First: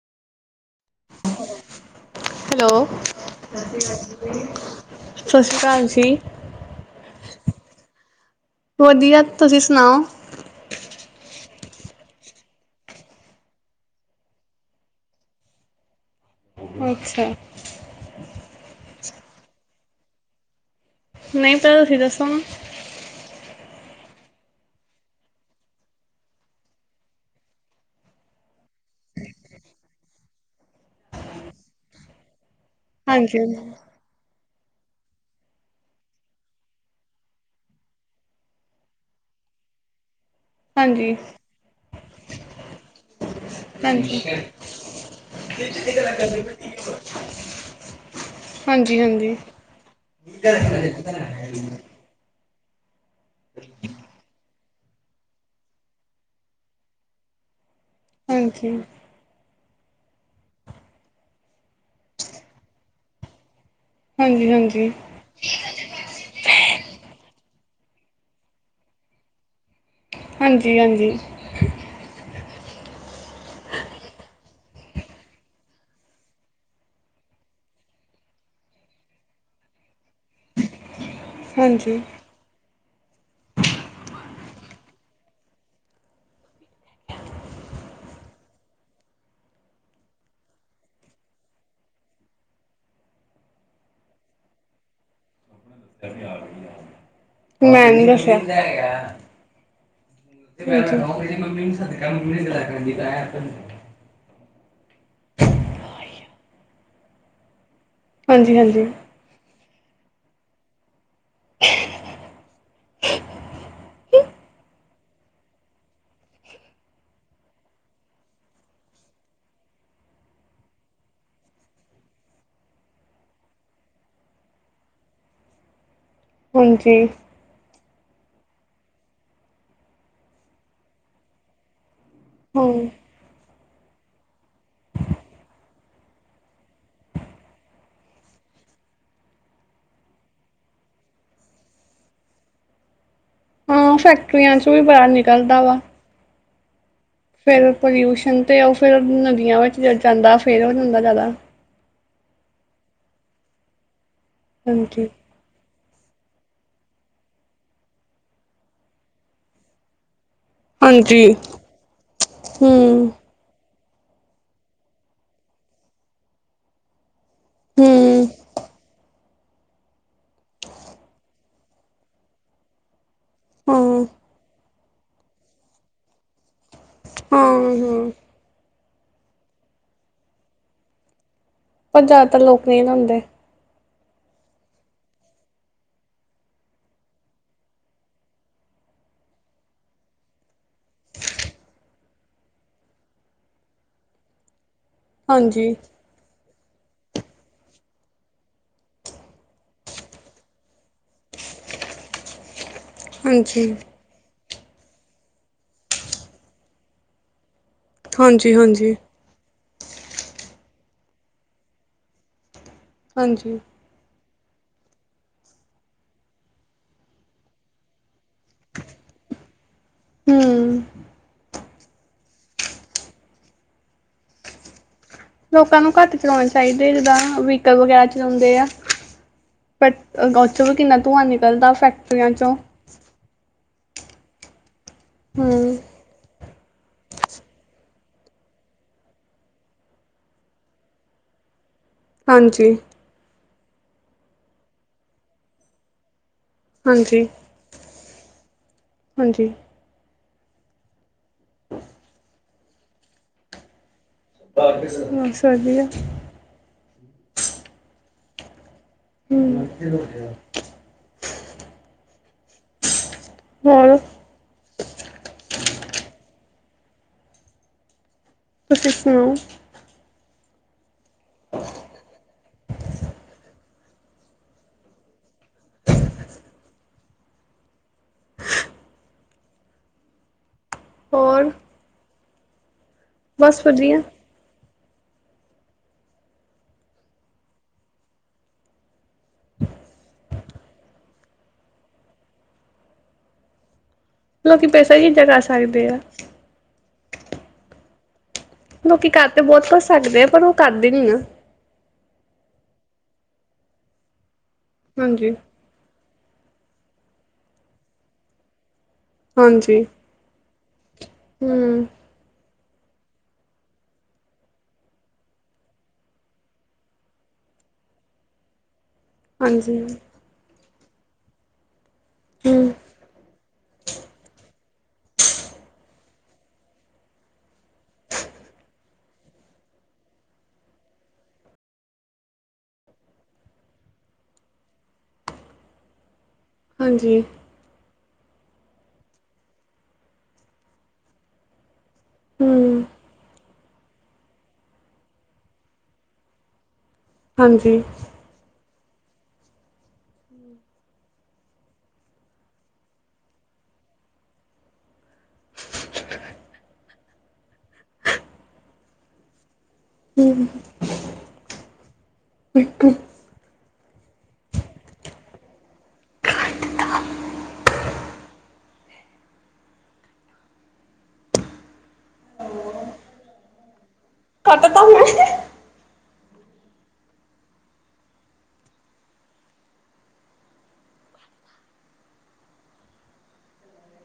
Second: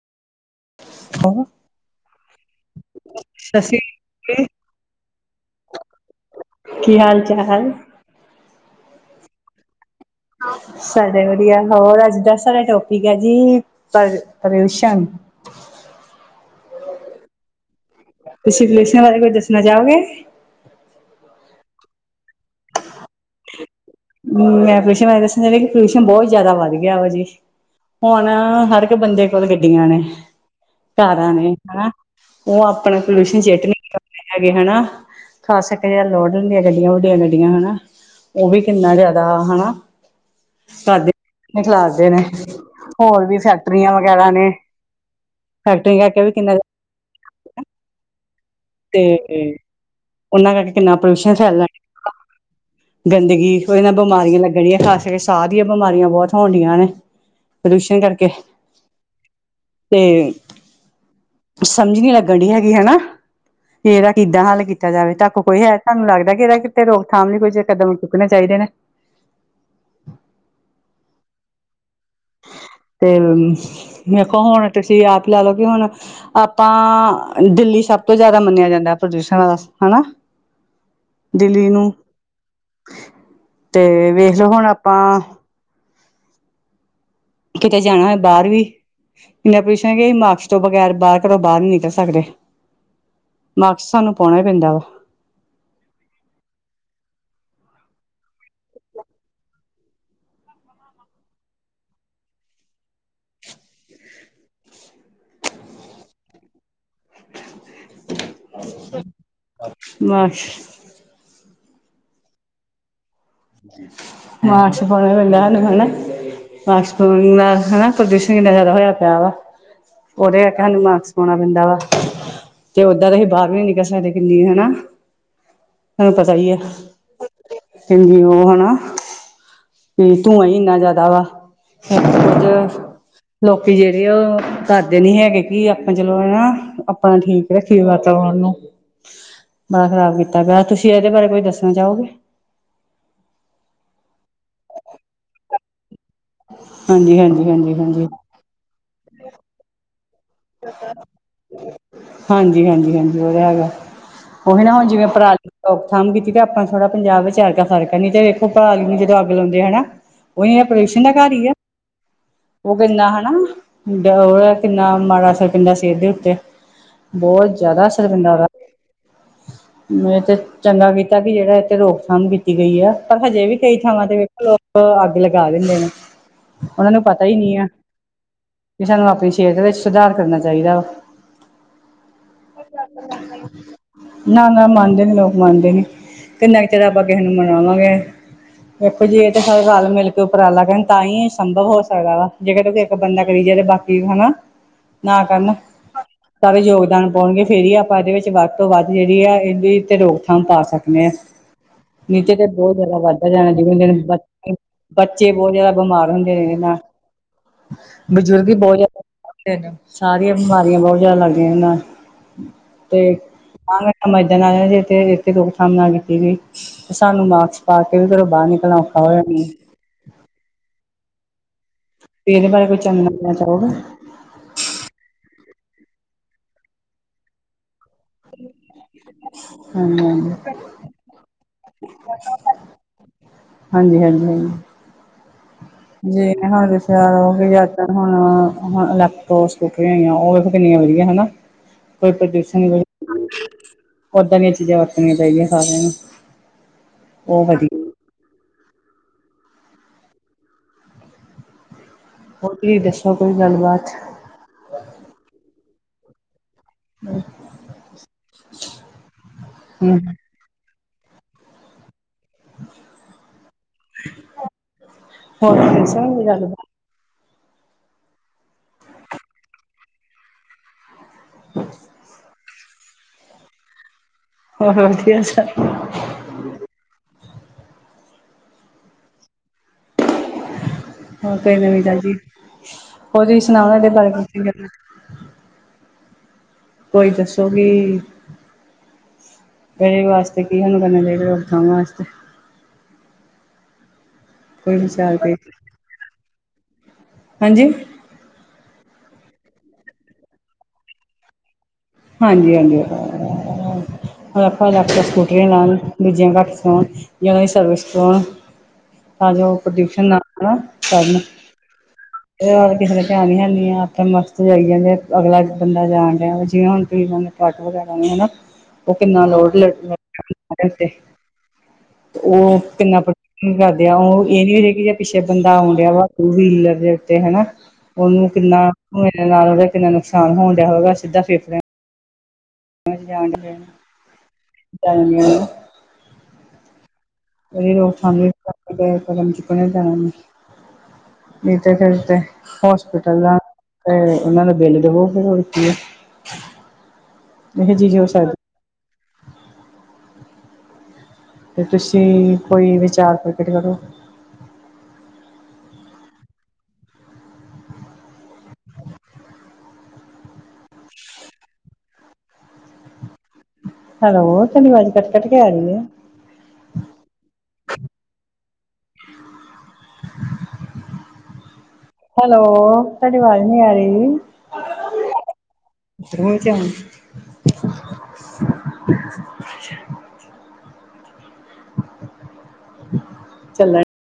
ਹਾਂ, ਹੈਲੋ ਸ਼੍ਰੀ ਸਤਿ ਅਕਾਲ ਜੀ। ਸ੍ਰੀ ਅਕਾਲ ਜੀ। ਕੀ ਹਾਲ ਚਾਲ, ਵੱਧੀਆ ਤੁਸੀਂ ਸੁਣਾਓ। ਸਾਡੇ ਵਧੀਆ ਹੋਰ ਅੱਜ ਦਸ ਵਾਲਾ ਟੋਪਿਕ ਆ ਜੀ। ਪਰ ਪ੍ਰਯਊਸ਼ਣ ਅੱਛਾ, ਤੁਸੀਂ ਪੑਯਊਸ਼ਣ ਬਾਰੇ ਕੁਝ ਦੱਸਣਾ ਚਾਹੋਗੇ, ਨਹੀਂ ਪਹੀਲਾ ਤੁਸੀਂ ਦੱਸੋ, ਹਮ ਮੈਂ ਪੋਲੀਊਸ਼ਨ ਬਾਰੇਦੱਸਣਾ ਸੀ ਕਈ ਪੋਲੀਊਸ਼ਨ ਬਹੁਤ ਜਿਆਦਾ ਵੱਧ ਗਿਆ ਵਾ ਜੀ। ਹੁਣ, ਹਰ ਇੱਕ ਬੰਦੇ ਕੋਲ ਗੱਡੀਆਂ ਨੇ। ਕਾਰਾਂ ਨੇ ਹੈ ਉਹ ਆਪਣਾ ਹਾਂਜੀ ਪੋਲਿਊਸ਼ਨ ਚੇਟ। ਹੈਗੇ ਹਨਾ ਖਾਸ ਕਰਕੇ ਜਿਦਾ ਲੋੜਨ ਦੀਆਂ ਗੱਡੀਆਂ ਵੱਡੀਆਂ ਗੱਡੀਆਂ ਹਨਾ ਉਹ ਵੀ। ਕਿੰਨਾ ਜਿਆਦਾ ਹਨਾ। ਹਾਂਜੀ ਹਾਂਜੀ ਕਰਦੇ ਨੇ ਖਲਾਦੇ ਨੇ ਹੋਰ ਵੀ ਫੈਕਟਰੀਆਂ ਵਗੈਰਾ ਨੇ, ਫੈਕਟਰੀਆਂ ਕਰਕੇ ਵੀ ਕਿੰਨਾ ਦੀ ਤੇ--ਤੇ ਉਹਨਾਂ ਕਰਕੇ ਕਿੰਨਾ ਪੋਲਿਊਸ਼ਨ ਫੈਲਿਆ, ਗੰਦਗੀ ਉਹਦੇ ਨਾਲ ਬਿਮਾਰੀਆਂ ਲੱਗ, ਜਿਹੜੀਆਂ ਖਾਂਸੀ ਕਰਕੇ ਸਾਹ ਦੀਆਂ ਬਿਮਾਰੀਆਂ ਬਹੁਤ ਹੋਣਦੀਆਂ ਨੇ ਪੋਲਿਊਸ਼ਨ ਕਰਕੇ, ਹਾਂਜੀ ਤੇ ਸਮਝ ਨਹੀ ਲੱਗਣ ਡਈ ਹੈਗੀ ਹਨਾ, ਕਿ ਇਹਦਾ ਕਿੱਦਾਂ ਹਾਂਜੀ ਹੱਲ ਹਾਂਜੀ ਕੀਤਾ ਜਾਵੇ ਤੱਕ ਕੋਈ ਹੈ ਤੁਹਾਨੂੰ ਲੱਗਦਾ ਕਿ, ਇਹਦਾ ਕਿਤੇ ਰੋਕਥਾਮ ਲਈ ਕੋਈ ਕਦਮ ਚੁੱਕਣੇ ਚਾਹੀਦੇ ਨੇ, ਹਾਂਜੀ, ਹਾਂਜੀ ਤੇ ਵੇਖੋ ਹੁਣ ਤੁਸੀਂ ਆਪ ਲੈ ਲਓ ਕਿ ਹੁਣ, ਆਪਾਂ ਦਿੱਲੀ ਸਭ ਤੋਂ ਜ਼ਿਆਦਾ ਮੰਨਿਆ ਜਾਂਦਾ ਪ੍ਰਦੂਸ਼ਣ ਵਾਸਤੇ ਹਨਾ, ਦਿੱਲੀ ਨੂੰ ਹਾਂਜੀ ਤੇ ਵੇਖ ਲਓ ਹੁਣ ਆਪਾਂ ਕਿਤੇ ਜਾਣਾ ਹੋਏ ਬਾਹਰ ਵੀ, ਇੰਨਾ ਪੋਲਿਊਸ਼ਨ ਹੈ ਕੀ ਅਸੀ ਮਾਕਸ ਤੋਂ ਬਗੈਰ ਬਾਹਰ ਘਰੋਂ ਬਾਹਰ ਨੀ ਨਿਕਲ ਸਕਦੇ, ਮਾਕਸ ਸਾਨੂੰ ਪਾਉਣਾ ਹੀ ਪੈਂਦਾ ਵਾ, ਅੱਛਾ, ਮੈਂ ਨਹੀ ਦੱਸਿਆ, ਮਮੀ ਸ ਮੰ ਦਾਖਦੀ ਹ ਹਾਂਜੀ ਹਾਂਜੀ। ਮਾਕਸ ਮਸ਼ਪਣੇ ਵਲੂੰ ਮਣਾ ਮਾਸਕ ਨਾਲ ਹਨਾ ਪ੍ਰਦੂਸ਼ਣ ਇੰਨਾ ਜ਼ਿਆਦਾ ਹੋਇਆ ਪਿਆ ਵਾ ਉਹਦੇ ਕਰਕੇ ਸਾਨੂੰ ਮਾਕਸ ਪਾਉਣਾ ਪੈਂਦਾ ਵਾ, ਤੇ ਓਦਾਂ ਦਾ ਅਸੀਂ ਬਾਹਰ ਵੀ ਨੀ ਨਿਕਲ ਸਕਦੇ ਕਿੰਨੀ ਹਨਾ ਤੁਹਾਨੂ ਪਤਾ, ਹੈਈ ਹੈ ਹਂਜੀ ਉਹ ਹਨਾ ਹੁ ਧੂੰਆਂ ਹੀ ਇੰਨਾ ਜ਼ਿਆਦਾ ਵਾ ਕੁਝ, ਲੋਕੀ ਜਿਹੜੇ ਆ, ਉਹ ਕਰਦੇ ਨੀ ਹੈਗੇ, ਕਿ ਆਪਾਂ ਚਲੋ ਹੈ ਨਾ ਆਪਣਾ ਠੀਕ ਰੱਖੀਏ ਵਾਤਾਵਰਨ ਨੂੰ, ਬੜਾ ਖ਼ਰਾਬ ਕੀਤਾ ਪਿਆ ਤੁਸੀਂ ਇਹਦੇ ਬਾਰੇ ਕੁਈ ਦੱਸਣਾ ਚਾਹੋਗੇ ਹਾਂ ਫੈਕਟਰੀਆਂ ਚੋ ਵੀ ਬਾਹਰ ਨਿਕਲਦਾ ਵਾ, ਹਾਂਜੀ, ਹਾਂਜੀ। ਫਿਰ ਹਾਂਜੀ ਹਾਂਜੀ ਪੋਲਿਊਸ਼ਨ ਤੇ ਉਹ ਫੇਿਰ ਨਦੀਆਂ ਵਿੱਚ ਚਲ ਜਾਂਦਾ, ਫਿਰ ਹੋ ਜਾਂਦਾ ਜ਼ਿਆਦਾ ਹਾਂਜੀ-ਹਾਂਜੀ-ਹਾਂਜੀ ਓ ਤਾਂ ਹੈਗਾ ਉਹੀ ਨਾ ਹੁਣ ਹਾਂਜੀ ਜਿਵੇਂ ਪਰਾਲ ਰੋਕਥਾਮ ਕੀਤੀ ਤੇ ਆਪਾਂ ਥੋੜਾ ਪੰਜਾਬ ਵਿਚ ਐਰਕਾ ਫਰਕ ਨ ਤੇ ਵਖੋ ਪਰਾਲੀ ਨੂੰ ਜਦੋਂ ਅੱਗ ਲਾਉਂਦੇ ਹਨਾ। ਉਹੀ ਪਦਿਊਸ਼ਸ਼ਨ ਦਾ ਹਾਂਜੀ ਘਰ ਹੀ ਆ ਓ ਹੂੰ ਕਿੰਨਾ ਹਨਾ ਓ ਕਿੰਨਾ ਮਾੜਾ ਅਸਰ ਪੈਂਦਾ ਸੀ ਇਹਦੇ ਉੱਤੇ ਬੋਤ ਜ਼ਿਆਦਾ ਅਸਰ ਹੂੰ ਪੈਂਦਾ ਉਹਦਾ ਮ ਤੇ ਚੰਗਾ ਕੀਤਾ ਕਿ ਜਿਹੜਾ ਇਥੇ ਰੋਕਥਾਮ ਕੀਤੀ ਗਈ ਆ ਪਰ ਹਜੇ ਵੀ ਕਈ ਹਾਂ ਥਾਵਾਂ ਤੇ [unintelligible] ਅੱਗ ਲਗਾ ਦਿੰਦੇ ਨੇ। ਉਹਨਾਂ ਨੂੰ ਪਤਾ ਹੀ ਹਾਂ ਨਹੀਂ ਆ ਹਾਂ ਵੀ ਸਾਨੂੰ ਆਪਣੀ ਸਿਹਤ ਵਿੱਚ ਸੁਧਾਰ ਕਰਨਾ ਚਾਹੀਦਾ ਵਾ। ਪਰ ਜ਼ਿਆਦਾਤਰ ਲੋਕ ਨਹੀਂ ਦਿੰਦੇ। ਨਾ-ਨਾ ਮੰਨਦੇ ਨੀ ਲੋਕ ਮੰਨਦੇ ਨੀ ਕਿੰਨਾ ਕੁ ਚਿਰ ਆਪਾਂ ਕਿਸੇ ਨੂੰ ਮਨਾਵਾਂਗੇ ਦੇਖੋ ਜੀ ਇਹ ਸ ਰਲ ਮਿਲ ਕੇ ਉਪਰਾਲਾ ਕਰਨ ਤਾਂ ਹੀ ਸੰਭਵ ਹੋ ਸਕਦਾ ਵਾ ਜੇਕਰ ਕਹੇ ਇੱਕ ਬੰਦਾ ਕਰੀ ਜੇ ਤੇ ਬਾਕੀ ਕੀ ਹਨਾ ਨਾ ਕਰਨ ਹਾਂਜੀ ਸਾਰੇ ਯੋਗਦਾਨ ਪਾਉਣਗੇ ਫੇਰ ਹੀ ਆਪਾਂ ਇਹਦੇ ਵਿੱਚ ਵੱਧ ਤੋਂ ਵੱਧ ਜਿਹੜੀ ਆ ਇਹਦੀ ਰੋਕਥਾਮ ਪਾ ਸਕਦੇ ਹਾਂ। ਨੀਚੇ ਤੇ ਬੋਤ ਜਾਦਾ ਵੱਧਦਾ ਜਾਣਾ ਹਾਂਜੀ ਜਿਵੇਂ ਦਿਨੋ ਦਿਨ ਬੱਚੇ ਬੋਤ ਜਾਦਾ ਬਿਮਾਰ ਹੁੰਦੇ ਨੇ ਇਹਦੇ ਨਾਲ ਬਜ਼ੁਰਗ ਹਾਂਜੀ ਬੋਤ ਜਾਦਾ ਹਾਂਜੀ ਸਾਰੀਆਂ ਬਿਮਾਰੀਆਂ ਬੋਤ ਜਾਦਾ ਲੱਗਦੀਆਂ ਇਹ ਦੇ ਨਾਲ ਤੇ ਹਾਂਜੀ ਆ ਆ ਮਰਦਾਂ ਨਾਲ ਇਥੇ ਰੁਕਥਾਮ ਨਾ ਕੀਤੀ ਸੀ। ਤੇ ਸਾਨੂੰ ਮਾਕਸ ਪਾ ਕੇ ਵੀ ਘਰੋਂ ਬਾਰ ਨਿਕਲਣਾ ਔਖਾ ਹੋਇਆ ਨੀ ਹੂੰ ਇਹਦੇ ਬਾਰੇ ਕੋਈ ਚੰਗਾ [unintelligible] ਨੱੱਸਣਾ ਚਾਹੋਗਾ। ਲੋਕਾਂ ਨੂੰ ਘੱਟ ਚਲਾਉਣੇ ਚਾਹੀਦੇ ਜਿੱਦਾਂ ਵਹੀਕਲ ਵਗੈਰਾ ਚਲਾਉਂਦੇ ਆ। ਬ ਹਾਂਜੀ ਉੱਥੋਂ ਵੀ ਕਿੰਨਾ ਧੂੰਆਂ ਨਿਕਲਦਾ ਫੈਕਟਰੀਆਂ 'ਚੋਂ ਹਾਂਜੀ-ਹਾਂਜੀ-ਹਾਂਜੀ ਹਾਂ ਜਿ ਹੁਣ ਦੱਸਿਆ ਯ ਅਜ ਹੁਣ ਇਲੈਕਟੋਕ ਸਕੂਟਰੀ ਹੈਗੀਆਂ ਓ ਵੇਖੋ ਕਿੰਨੀਆਂ ਵਧੀਆ ਹਨਾ ਹੁ ਕੋਈ ਹਾਂਜੀ ਪ੍ਰਦੂਸ਼ਣ [unintelligible] ਓਦਾਂ ਦੀਆਂ ਚੀਜ਼ਾਂ ਵਰਤਣੀਆਂ ਪਾਦੀਆਂ ਸਾਰਿਆਂ ਨੂੰ ਉਹ ਵਧੀਆ ਹਾਂਜੀ-ਹਾਂਜੀ [inaudible] ਹੋਰ ਤੁਸੀਂ ਦੱਸੋ ਕੋਈ ਗੱਲਬਾਤ ਬਸ ਵਧੀਆ ਹੂੰ ਹੂੰ ਹਾਂਜੀ ਹੋ ਗਿਆ। [inaudible] ਹੋਰ [inaudible] ਤੁਸੀ ਸੁਨਾਓ। [inaudible] ਹੋਰ ਵਦੀਆ ਸਭ ਹੋਰ ਕੋਈ ਨਵੀ ਤਾਜੀ ਹੋਰ ਤੁਸੀ ਬਸ ਸੁਨਾਓ ਨਾ ਏਦੇ ਵਧੀਆ ਬਾਰੇ ਕੁਛ ਕੋਈ ਦੱਸੋ ਵੀ ਤੇਰੇ ਵਾਸਤੇ ਕੀਵੇਂ ਲਗਨਾ ਚਾਹੀਦਾ ਰੋਕਥਾਮ ਵਾਸਤੇ ਲੋਕੀ ਕੋਈ ਪੈਸਾ ਵਿਚਾਰ ਇੱਦਾਂ ਕੋਈ ਕਾਰ ਸਕਦੇ ਆ। ਹਾਂਜੀ ਲੋਕੀ ਕਰ ਤੇ ਬੋਤ ਕੁਛ ਸਕਦੇ ਆ ਪਰ ਓ ਕਰਦੇ ਨੀ ਆ। ਹਾਂਜੀ-ਹਾਂਜੀ ਆਪਾਂ ਲਕ ਹਾਂਜੀ, ਸਕੂਟਰੀਆਂ ਲਾਣ [inaudible] ਤਾਂ ਜੋ ਹਾਂਜੀ। ਪ੍ਰਦੁਊਸ਼ਨ ਲਾਨਾ ਨਾ ਕਰਨ ਹੂੰ। ਏ ਯਾ ਤੇ ਕਿਸੇ ਨੇ ਧੇਆਨ ਨੀ ਹੈਨੀ ਆ, ਆਪੇ ਮਸਤ ਜਾਈ ਜਾਂਦੇ ਅਗਲਾ ਬੰਦਾ ਜਾਨ ਦੇਆ, ਜਿਵੇਂ ਹੁਨ ਜੀ ਹੂਣ ਟ੍ਰਕ ਵਗੈਰਾ ਆਂਦੇ ਨਾ ਹਾਂਜੀ। [unintelligible] [inaudible] ਹੂੰ। ਪਿੱਛੇ ਬੰਦਾ ਆਉਨ ਡੇਆ ਵਾ ਟੂ ਵੀਲਰ ਦੇ ਉੱਤੇ, ਹਨਾ। ਓਨੂੰ ਕਿੰਨਾ ਮੇਰੇ ਨਾਲ ਓਦਾ ਕਿੰਨਾ ਨੁਕਸਾਨ ਹੋਨ ਡੇਆ ਹੋਵੇਗਾ, ਸਿੱਧਾ ਫੇਫਰੇਆਂ [inaudible] ਹਾਂਜੀ। ਵੀ ਰੋਜ [unintelligible] ਕਦਮ ਚੁੱਕਨਾ ਈ ਪੈਣਾ ਵੇ, ਨਹੀਂ ਤੇ ਫੇਰ ਤੇ ਹੂੰ। ਹੋਸਪਿਟਲ ਦਾ, ਤੇ ਓਨਾਂ ਦਾ ਬਿੱਲ ਦਵੋ, ਫੇਰ ਹੋਰ ਕੀ ਏ। ਹਾਂਜੀ। ਜੀ, ਜੀ ਓ ਸਾੱਦ ਤੇ ਤੂਸੀ ਕੋਈ ਵਿਚਾਰ ਪ੍ਰਕਟ ਕਰੋ? ਹੂਂ। ਇੱਕ ਹੈਲੋ, ਤੋਡੀ ਵਾਜ ਕੱਟ-ਕੱਟ ਕੇ ਆਰੀ ਏ। ਹੈਲੋ, ਤਾਡੀ ਵਾਜ ਨੀ ਆਰੀ। ਕਾੱਟ ਤਾ ਮੈਂ [unintelligible] [inaudible] ਚਲ